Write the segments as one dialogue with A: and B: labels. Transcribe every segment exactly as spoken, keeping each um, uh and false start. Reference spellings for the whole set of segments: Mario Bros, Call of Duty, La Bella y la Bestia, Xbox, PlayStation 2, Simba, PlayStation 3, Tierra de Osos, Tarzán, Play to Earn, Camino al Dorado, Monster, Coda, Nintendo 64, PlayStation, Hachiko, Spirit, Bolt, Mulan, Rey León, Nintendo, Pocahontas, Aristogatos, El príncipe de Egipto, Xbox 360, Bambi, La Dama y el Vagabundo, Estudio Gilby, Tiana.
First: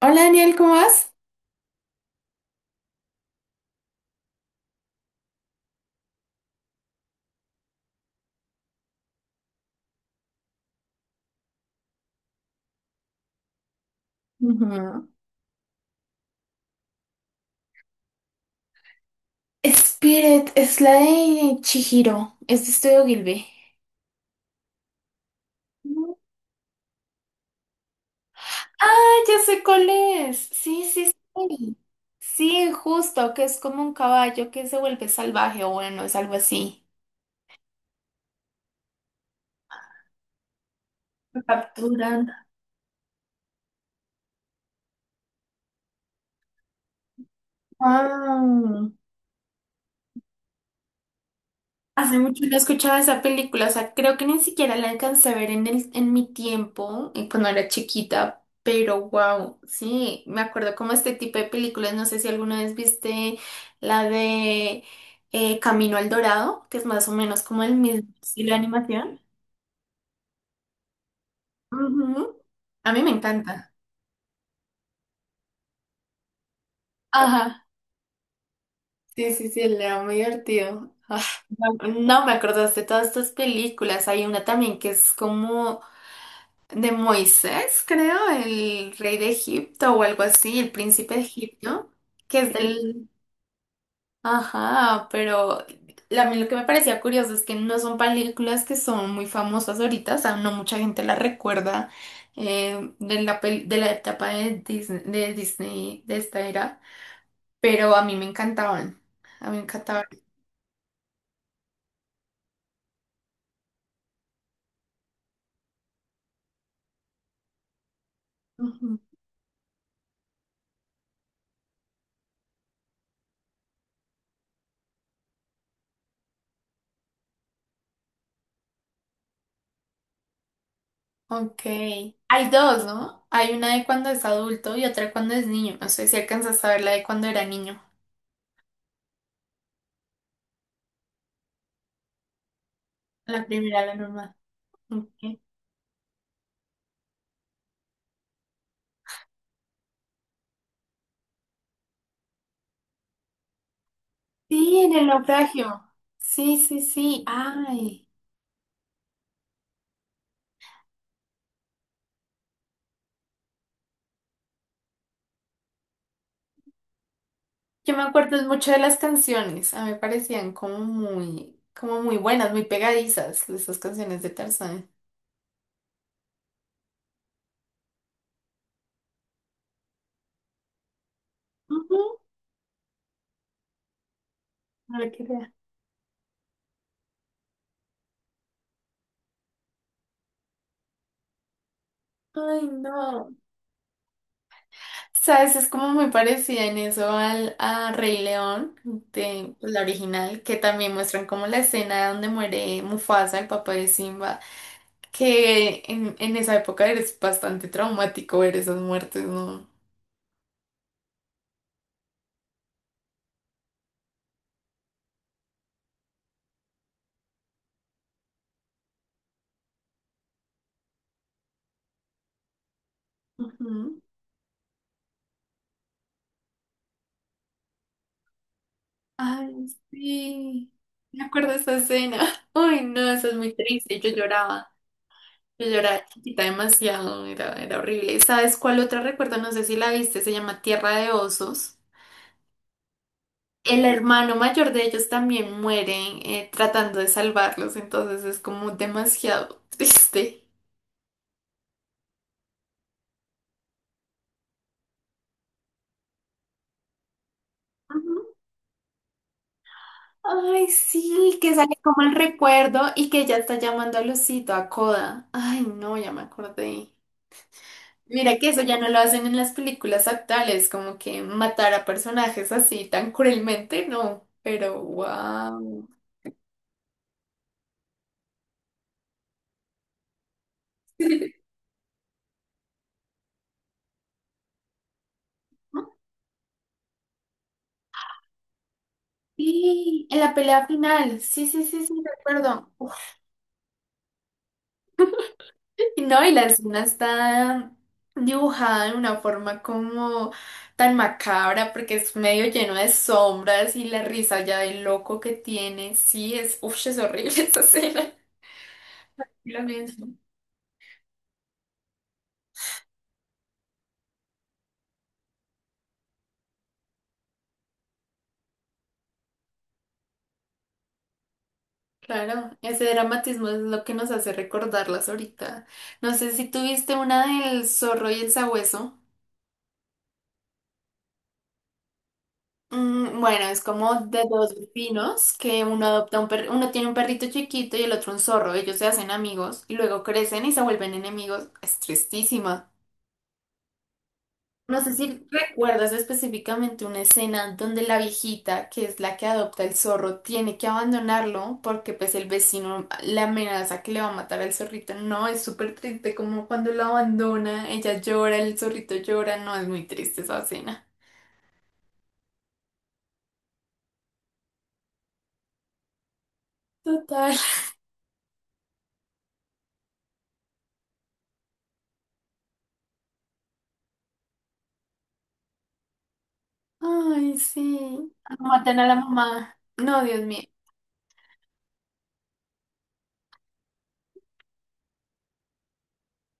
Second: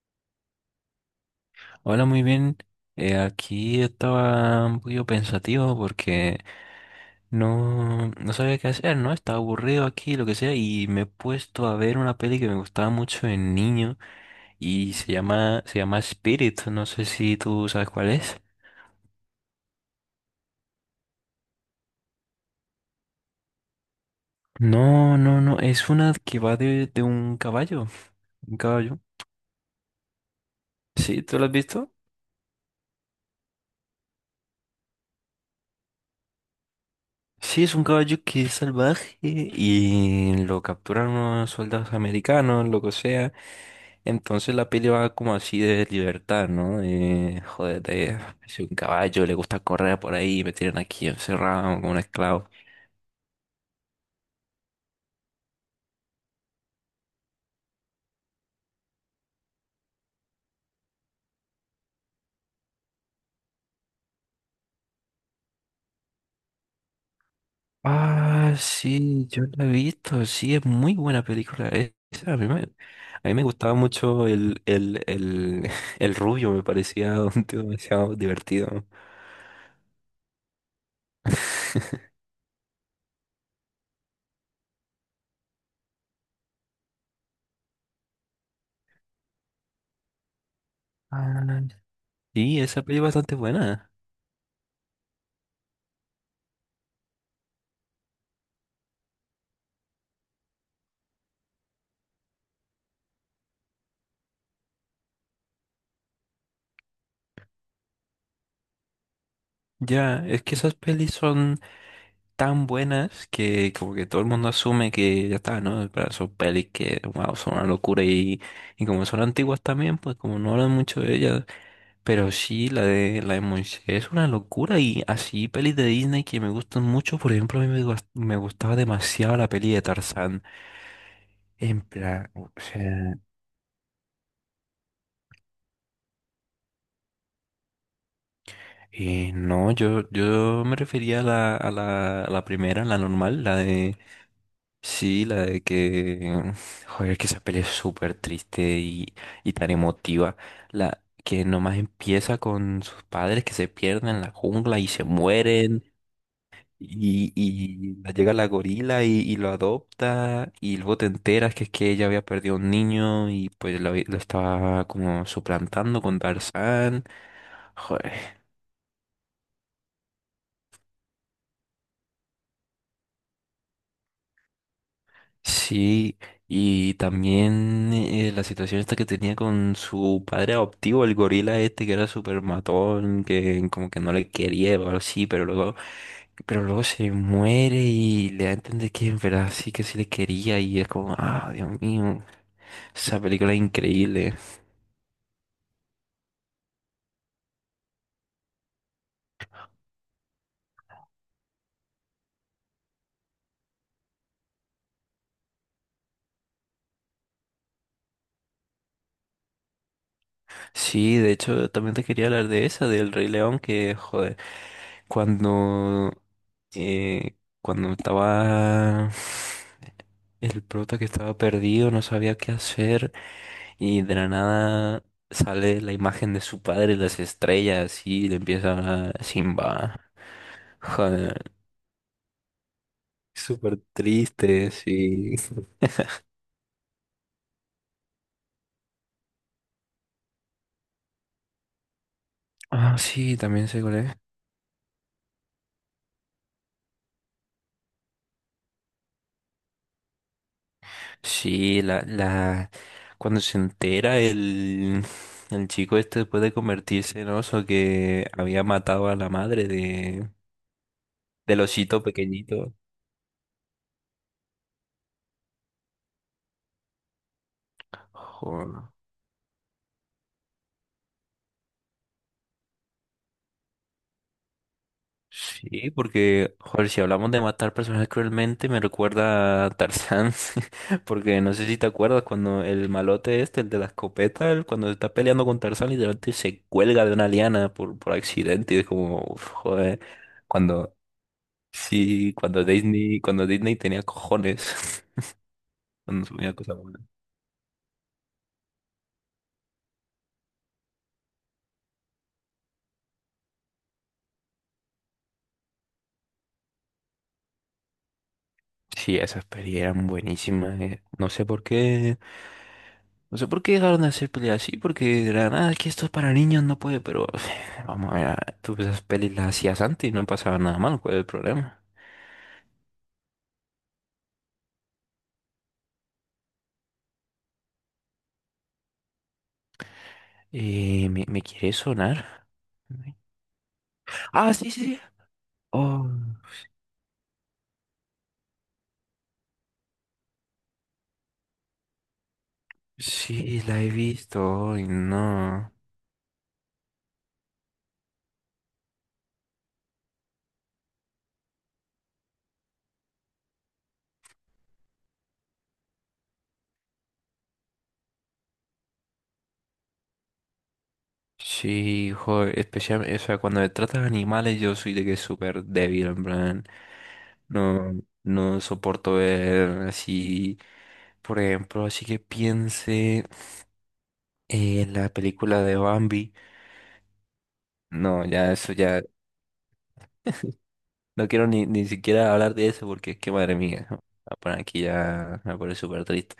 A: Hola Daniel, ¿cómo vas?
B: Hola, muy bien. Eh, aquí estaba un poquito pensativo porque no, no sabía qué hacer, ¿no? Estaba aburrido aquí, lo que sea, y me he puesto a ver una peli que me gustaba mucho de niño y
A: Ujú.
B: se llama, se llama Spirit. No sé si tú sabes cuál es.
A: Spirit es la de Chihiro, es de Estudio Gilby.
B: No, no, no, es una
A: No.
B: que va de, de un caballo. Un
A: Ah,
B: caballo.
A: ya sé cuál es. Sí, sí,
B: Sí, ¿tú lo has
A: sí.
B: visto?
A: Sí, justo, que es como un caballo que se vuelve salvaje o bueno, es algo así.
B: Sí, es un caballo que es salvaje y lo capturan
A: Lo
B: unos soldados
A: capturan.
B: americanos, lo que sea. Entonces la peli va como así de libertad, ¿no? De, joder, de, si un
A: Ah.
B: caballo le gusta correr por ahí, me tienen aquí encerrado como un
A: Hace mucho
B: esclavo.
A: no escuchaba esa película, o sea, creo que ni siquiera la alcancé a ver en el, en mi tiempo, eh, cuando era chiquita, pero wow, sí, me acuerdo como este tipo de películas, no sé si alguna vez viste la de eh, Camino al Dorado, que es más o menos como el mismo estilo de
B: Ah,
A: animación.
B: sí, yo la he visto, sí, es muy buena película esa. A
A: Ujú.
B: mí me,
A: A mí me
B: a mí me
A: encanta.
B: gustaba mucho el, el, el, el rubio, me parecía un tío
A: Ajá.
B: demasiado divertido.
A: Sí, sí, sí, era muy divertido. Ah, no, no me acordaste de todas estas películas, hay una también que es como de Moisés, creo, el rey de Egipto o algo así, el príncipe de
B: Ah,
A: Egipto, que es sí.
B: sí, esa peli es
A: Del...
B: bastante buena.
A: Ajá, pero la- a mí lo que me parecía curioso es que no son películas que son muy famosas ahorita, o sea, no mucha gente las recuerda, eh, de la, pel- de la etapa de Disney, de Disney, de esta era, pero a mí me encantaban, a mí me encantaban.
B: Ya, es que esas pelis son tan buenas que como que todo el mundo asume que ya está, ¿no? Pero son pelis que, wow, son una locura y, y
A: Ujú.
B: como son antiguas también, pues como no hablan mucho de ellas, pero sí, la de, la de Monster es una locura y así pelis de Disney que me gustan mucho, por ejemplo, a mí me, gus- me gustaba demasiado la peli de Tarzán,
A: Ok.
B: en plan, o
A: Hay dos,
B: sea,
A: ¿no? Hay una de cuando es adulto y otra cuando es niño. No sé si alcanzas a ver la de cuando era niño.
B: eh, no, yo, yo me refería a la, a la, a la primera, la
A: La
B: normal, la
A: primera, la
B: de...
A: normal.
B: Sí, la
A: Ok.
B: de que, joder, que esa peli es súper triste y, y tan emotiva. La que nomás empieza con sus padres que se pierden en la
A: Sí,
B: jungla y
A: en
B: se
A: el naufragio.
B: mueren.
A: Sí, sí, sí.
B: Y, y
A: Ay,
B: la- llega la gorila y, y lo adopta. Y luego te enteras que es que ella había perdido un niño y pues lo, había- lo estaba como suplantando con Tarzán.
A: yo me
B: Joder.
A: acuerdo mucho de las canciones. A mí me parecían como muy, como muy buenas, muy pegadizas esas canciones de Tarzán.
B: Sí, y también eh, la situación esta que tenía con su padre adoptivo, el gorila este que
A: Ujú.
B: era súper matón, que como que no le quería o algo
A: Ahora que
B: así, pero
A: vea.
B: luego, pero luego se muere y le da a entender que en verdad sí que sí le quería y es como, ah, Dios mío,
A: Ay,
B: esa
A: no.
B: película es increíble.
A: Sabes, es como muy parecida en eso al a Rey León, de pues, la original, que también muestran como la escena donde muere Mufasa, el papá de Simba, que en, en esa época eres bastante traumático ver esas muertes, ¿no?
B: Sí, de hecho, también te quería hablar de esa, del Rey León, que, joder, cuando, eh, cuando estaba el prota que estaba perdido, no sabía qué hacer,
A: Ujú.
B: y de la nada sale la imagen de su padre, las estrellas, y le empieza a hablar
A: Ay,
B: Simba.
A: sí. Me acuerdo
B: Joder,
A: de esa escena. Ay, no, eso es muy
B: súper
A: triste. Yo lloraba.
B: triste, sí.
A: Yo lloraba chiquita demasiado. Era, era horrible. ¿Sabes cuál otra recuerdo? No sé si la viste. Se llama Tierra de Osos.
B: Ah, sí, también sé
A: El
B: cuál es.
A: hermano mayor de ellos también muere, eh, tratando de salvarlos. Entonces es como demasiado triste.
B: Sí, la, la, cuando se entera el, el chico este después de convertirse en oso
A: Ujú.
B: que había matado a la madre de,
A: Ay, sí, que
B: del
A: sale como
B: osito
A: el
B: pequeñito.
A: recuerdo y que ya está llamando a Lucito, a Coda. Ay, no, ya me acordé. Mira que eso ya no
B: Joder.
A: lo hacen en las películas actuales, como que matar a personajes así tan cruelmente, no, pero wow.
B: Sí, porque, joder, si hablamos de matar personas cruelmente, me recuerda a Tarzán, porque no sé si te acuerdas cuando el malote este, el de la escopeta, él cuando se está peleando con Tarzán, literalmente se cuelga de una liana por, por accidente y es como, uf, joder.
A: Y en la pelea
B: Cuando,
A: final, sí, sí, sí, sí,
B: sí, cuando
A: recuerdo.
B: Disney, cuando Disney tenía cojones,
A: Y no,
B: cuando
A: y la
B: subía cosas
A: escena
B: buenas.
A: está dibujada de una forma como tan macabra, porque es medio lleno de sombras y la risa ya del loco que tiene, sí, es, uf, es horrible esa escena.
B: Sí, esas
A: Lo
B: pelis eran
A: mismo.
B: buenísimas. eh. No sé por qué, no sé por qué dejaron de hacer pelis así, porque de la nada es que esto es para niños, no puede, pero vamos a ver, ah, tú esas pelis las hacías antes y no pasaba nada mal, ¿cuál es el problema?
A: Claro, ese dramatismo es lo que nos hace recordarlas ahorita. No sé si tuviste una del zorro y el sabueso.
B: Eh, ¿me, me quiere sonar?
A: Mm, bueno, es como de dos
B: Ah, sí, sí, sí.
A: vecinos que uno
B: Oh,
A: adopta un perro, uno tiene un perrito chiquito y el otro un zorro. Ellos se hacen amigos y luego crecen y se vuelven enemigos. Es tristísima.
B: sí, la he visto.
A: No
B: Ay,
A: sé si
B: no.
A: recuerdas específicamente una escena donde la viejita, que es la que adopta el zorro, tiene que abandonarlo porque pues el vecino la amenaza que le va a matar al zorrito. No, es súper triste como cuando lo abandona, ella llora, el zorrito llora, no, es muy triste esa escena.
B: Sí, joder, especialmente, o sea, cuando me trata de animales yo soy de que súper débil, en plan,
A: Total.
B: no, no soporto ver así, por ejemplo, así que piense en la película de Bambi,
A: Ay, sí.
B: no, ya eso
A: Matan a la
B: ya,
A: mamá. No, Dios mío.
B: no quiero ni, ni siquiera hablar de eso porque es que madre mía, ah, por aquí ya me pone súper triste.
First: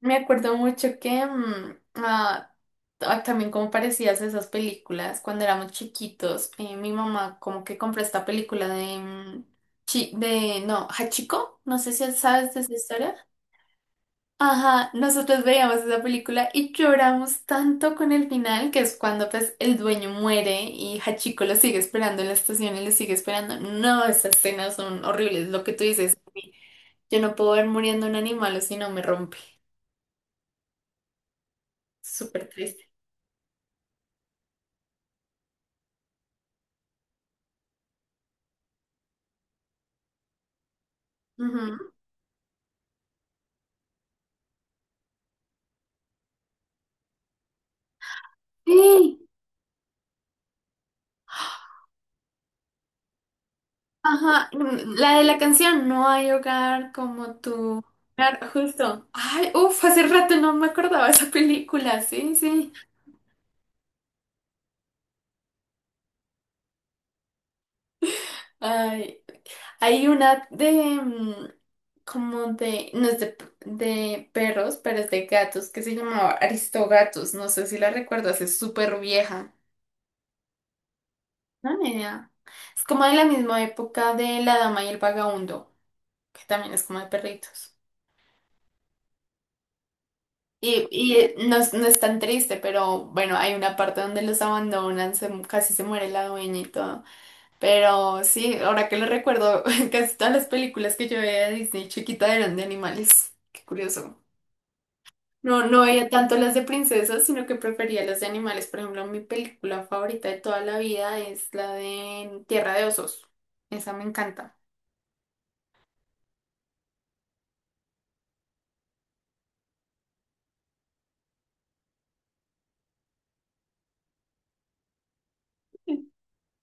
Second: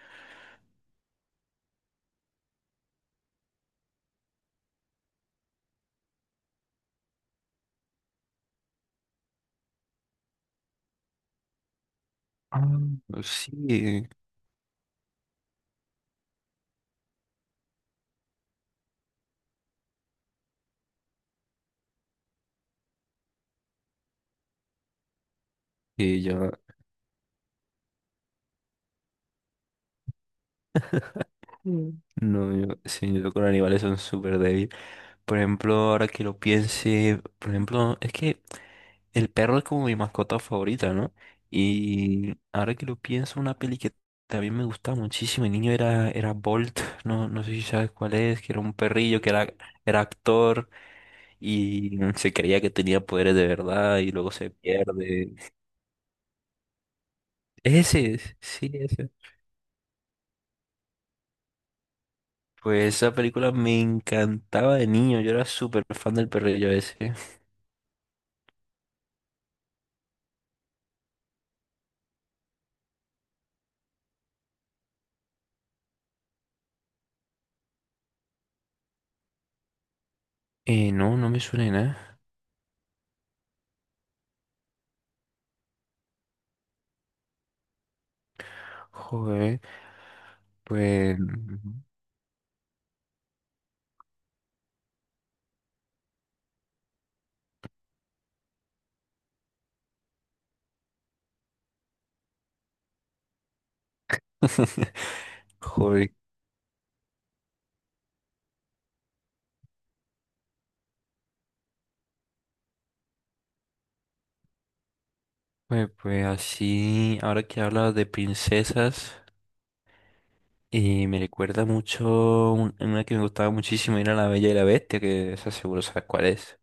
A: Me acuerdo mucho que mm, ah, ah, también como parecías esas películas cuando éramos chiquitos, eh, mi mamá como que compró esta película de, mm, chi- de no, Hachiko, no sé si sabes de
B: Ah,
A: esa historia.
B: sí,
A: Ajá, nosotros veíamos esa película y lloramos tanto con el final, que es cuando pues el dueño muere y Hachiko lo sigue esperando en la estación y lo sigue esperando. No, esas escenas son horribles, lo que tú dices.
B: y yo.
A: Yo no puedo ver muriendo un animal o si no me rompe.
B: Mm.
A: Súper
B: No, yo,
A: triste.
B: sí, yo con animales son súper débil. Por ejemplo, ahora que lo piense, por ejemplo, es que el perro es como mi mascota favorita, ¿no?
A: Ujú.
B: Y ahora que lo pienso, una peli que también me gustaba muchísimo, el niño era, era Bolt, no, no sé si sabes cuál es, que era un perrillo,
A: Sí,
B: que era, era actor y se creía que tenía poderes de verdad y luego
A: ajá,
B: se
A: mm, la de
B: pierde.
A: la canción No hay hogar como tu
B: Ese, es,
A: hogar,
B: sí,
A: justo.
B: ese.
A: Ay, uff, hace rato no me acordaba de esa película, sí, sí.
B: Pues esa película me encantaba de niño, yo era súper fan del perrillo ese.
A: Ay, hay una de, mm, como de, no es de, p- de perros, pero es de gatos, que se llamaba Aristogatos, no sé si la recuerdas, es súper vieja.
B: Eh, no, no me suena de
A: No, ni
B: nada.
A: idea. Es como de la misma época de La Dama y el Vagabundo, que también es como de perritos.
B: Joder,
A: Y, y
B: pues...
A: eh, no, es no es tan triste, pero bueno, hay una parte donde los abandonan, se casi se muere la dueña y todo. Pero sí, ahora que lo recuerdo, casi todas las películas que yo veía de Disney chiquita eran de animales. Qué curioso. No, no veía
B: Joder,
A: tanto las de princesas, sino que prefería las de animales. Por ejemplo, mi película favorita de toda la vida es la de Tierra de Osos. Esa me encanta.
B: pues, pues así, ahora que hablas de princesas, eh, me recuerda mucho un- una que me gustaba muchísimo, era La Bella y la Bestia, que esa seguro sabes cuál es.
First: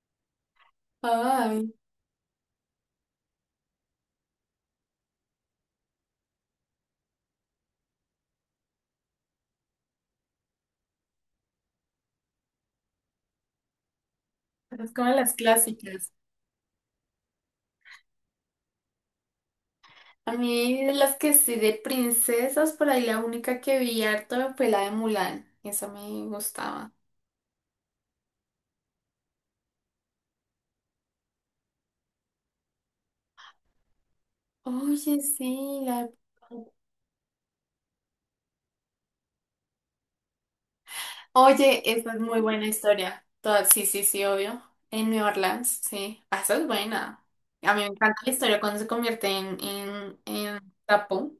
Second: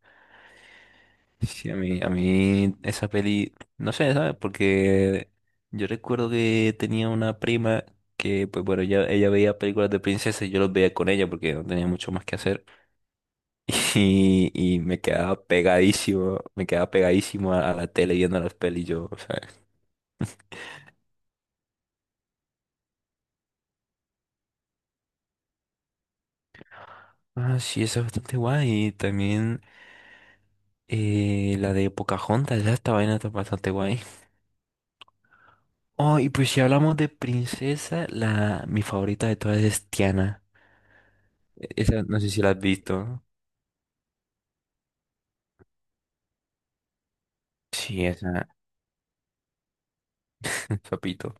B: Sí,
A: Ay,
B: a mí, a mí esa peli, no sé, ¿sabes? Porque yo recuerdo que tenía una prima que, pues bueno, ella, ella veía películas de princesas y yo los veía con ella porque no tenía mucho más que hacer. Y, y
A: esas
B: me
A: como las
B: quedaba
A: clásicas.
B: pegadísimo, me quedaba pegadísimo a, a la tele viendo las pelis yo, o sea.
A: A mí, de las que sí de princesas, por ahí la única que vi harto fue la de Mulan. Esa me gustaba.
B: Ah, sí, esa es bastante guay. También eh, la de Pocahontas, ya esta vaina está bastante guay.
A: Oye, sí, la de-
B: Oh, y pues si hablamos de princesa, la mi favorita de todas es Tiana. E-
A: Oye,
B: Esa
A: esa
B: no
A: es
B: sé si
A: muy
B: la has
A: buena
B: visto.
A: historia. Toda- Sí, sí, sí, obvio. En New Orleans, sí. Ah, esa es buena. A mí me
B: Sí,
A: encanta la
B: esa,
A: historia cuando se convierte en, en, en trapo.
B: papito.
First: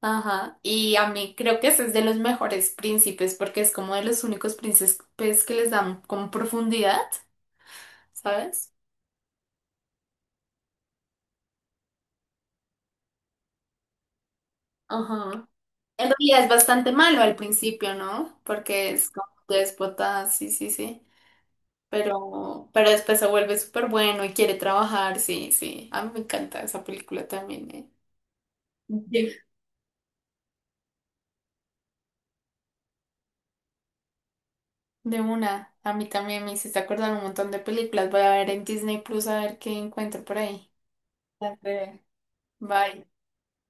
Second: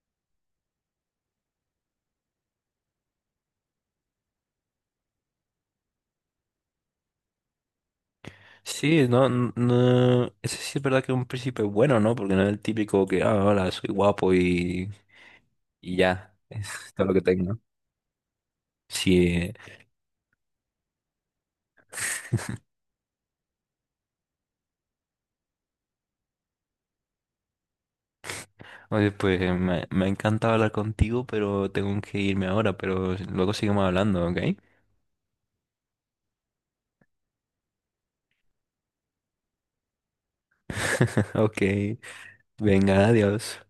A: Ajá. Y a mí creo que ese es de los mejores príncipes porque es como de los únicos príncipes que les dan como profundidad, ¿sabes?
B: Sí, no, n- no, eso sí es verdad que es un príncipe bueno, ¿no? Porque no es el típico que, ah, hola, soy guapo y,
A: Ajá.
B: y
A: En
B: ya,
A: realidad es bastante
B: es todo lo que
A: malo al
B: tengo.
A: principio, ¿no? Porque es como
B: Sí.
A: déspota, sí, sí, sí. Pero, pero después se vuelve súper bueno y quiere trabajar, sí, sí. A mí me encanta esa película también, ¿eh?
B: Oye,
A: De,
B: pues me, me ha encantado hablar contigo, pero tengo que irme ahora, pero luego seguimos hablando, ¿ok?
A: de una, a mí también me hiciste acordar un montón de películas. Voy a ver en Disney Plus a ver qué encuentro por ahí. Ya
B: Ok,
A: te
B: venga,
A: Bye.
B: adiós.